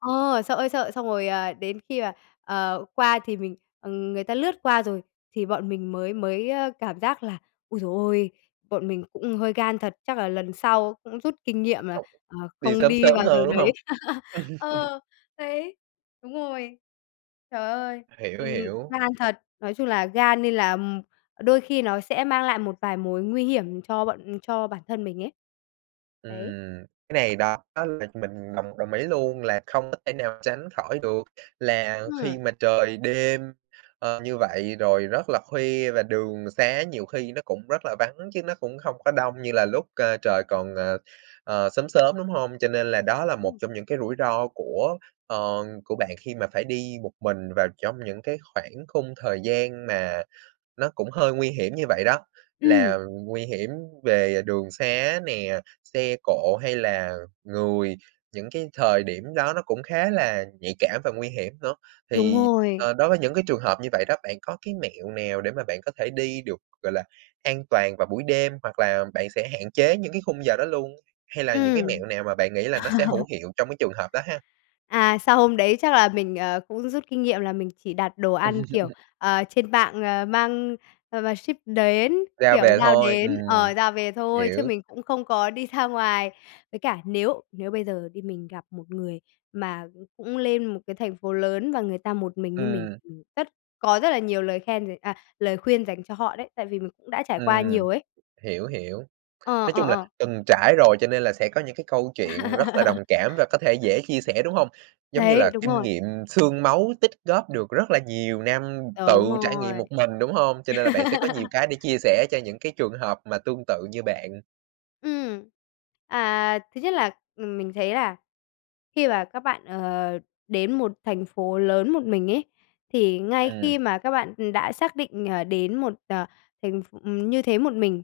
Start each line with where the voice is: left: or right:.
left: Ờ, sợ ơi sợ, xong rồi đến khi mà, ờ, qua thì mình ừm, người ta lướt qua rồi thì bọn mình mới mới cảm giác là "ôi giời ôi", bọn mình cũng hơi gan thật, chắc là lần sau cũng rút kinh
right: Ờ,
left: nghiệm là,
right: không
left: à,
right: đi
left: không
right: sớm
left: đi
right: sớm
left: vào giờ
right: hơn, đúng hông?
left: đấy. Ờ, đấy! Đúng rồi. Trời ơi,
right: Hiểu,
left: ừm,
right: hiểu.
left: gan thật! Nói chung là gan nên là đôi khi nó sẽ mang lại một vài mối nguy hiểm cho bọn cho bản thân mình ấy. Đấy!
right: Ừm, cái này đó là mình đồng đồng ý luôn là không có thể nào tránh khỏi được, là khi
left: Ừm.
right: mà trời đêm, ờ, như vậy rồi rất là khuya và đường sá nhiều khi nó cũng rất là vắng chứ nó cũng không có đông như là lúc cơ trời còn, ờ, ờ, sớm sớm, đúng hông? Cho nên là đó là một
left: Ừm.
right: trong những cái rủi ro của, ở, của bạn khi mà phải đi một mình vào trong những cái khoảng khung thời gian mà nó cũng hơi nguy hiểm như vậy đó,
left: Ừm!
right: là nguy hiểm về đường sá nè, xe cộ hay là người. Những cái thời điểm đó nó cũng khá là nhạy cảm và nguy hiểm nữa.
left: Đúng
right: Thì,
left: rồi.
right: ờ, đối với những cái trường hợp như vậy đó, bạn có cái mẹo nào để mà bạn có thể đi được, gọi là, an toàn vào buổi đêm hoặc là bạn sẽ hạn chế những cái khung giờ đó luôn? Hay là những cái
left: Ừm.
right: mẹo nào mà bạn nghĩ là nó sẽ hữu hiệu trong cái trường hợp đó ha?
left: À, sau hôm đấy chắc là mình, ờ, cũng rút kinh nghiệm là mình chỉ đặt đồ ăn, kiểu, ờ, trên mạng mang ờ, mà ship đến,
right: Ra
left: kiểu
right: về
left: giao
right: thôi.
left: đến,
right: Ừm,
left: ờ, giao về thôi chứ
right: hiểu.
left: mình cũng không có đi ra ngoài. Với cả nếu nếu bây giờ đi, mình gặp một người mà cũng lên một cái thành phố lớn và người ta một mình như mình
right: Ừm.
left: rất có rất là nhiều lời khen d à, lời khuyên dành cho họ đấy, tại vì mình cũng đã trải qua
right: Ừm,
left: nhiều ấy.
right: hiểu, hiểu.
left: Ờ,
right: Nói
left: ờ,
right: chung là
left: ờ.
right: từng trải rồi cho nên là sẽ có những cái câu chuyện rất là đồng cảm và có thể dễ chia sẻ, đúng hông? Giống như
left: Đấy!
right: là
left: Đúng
right: kinh
left: rồi.
right: nghiệm xương máu tích góp được rất là nhiều năm tự
left: Đúng
right: trải nghiệm
left: rồi.
right: một mình, đúng hông? Cho nên là bạn sẽ có nhiều cái để chia sẻ cho những cái trường hợp mà tương tự như bạn.
left: Ừm, à, thứ nhất là, ừm, mình thấy là khi mà các bạn, ờ, đến một thành phố lớn một mình ấy, thì ngay khi
right: Ừm.
left: mà các bạn đã xác định, ờ, đến một, ờ, thành ph như thế một mình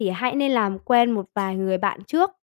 left: thì hãy nên làm quen một vài người bạn trước.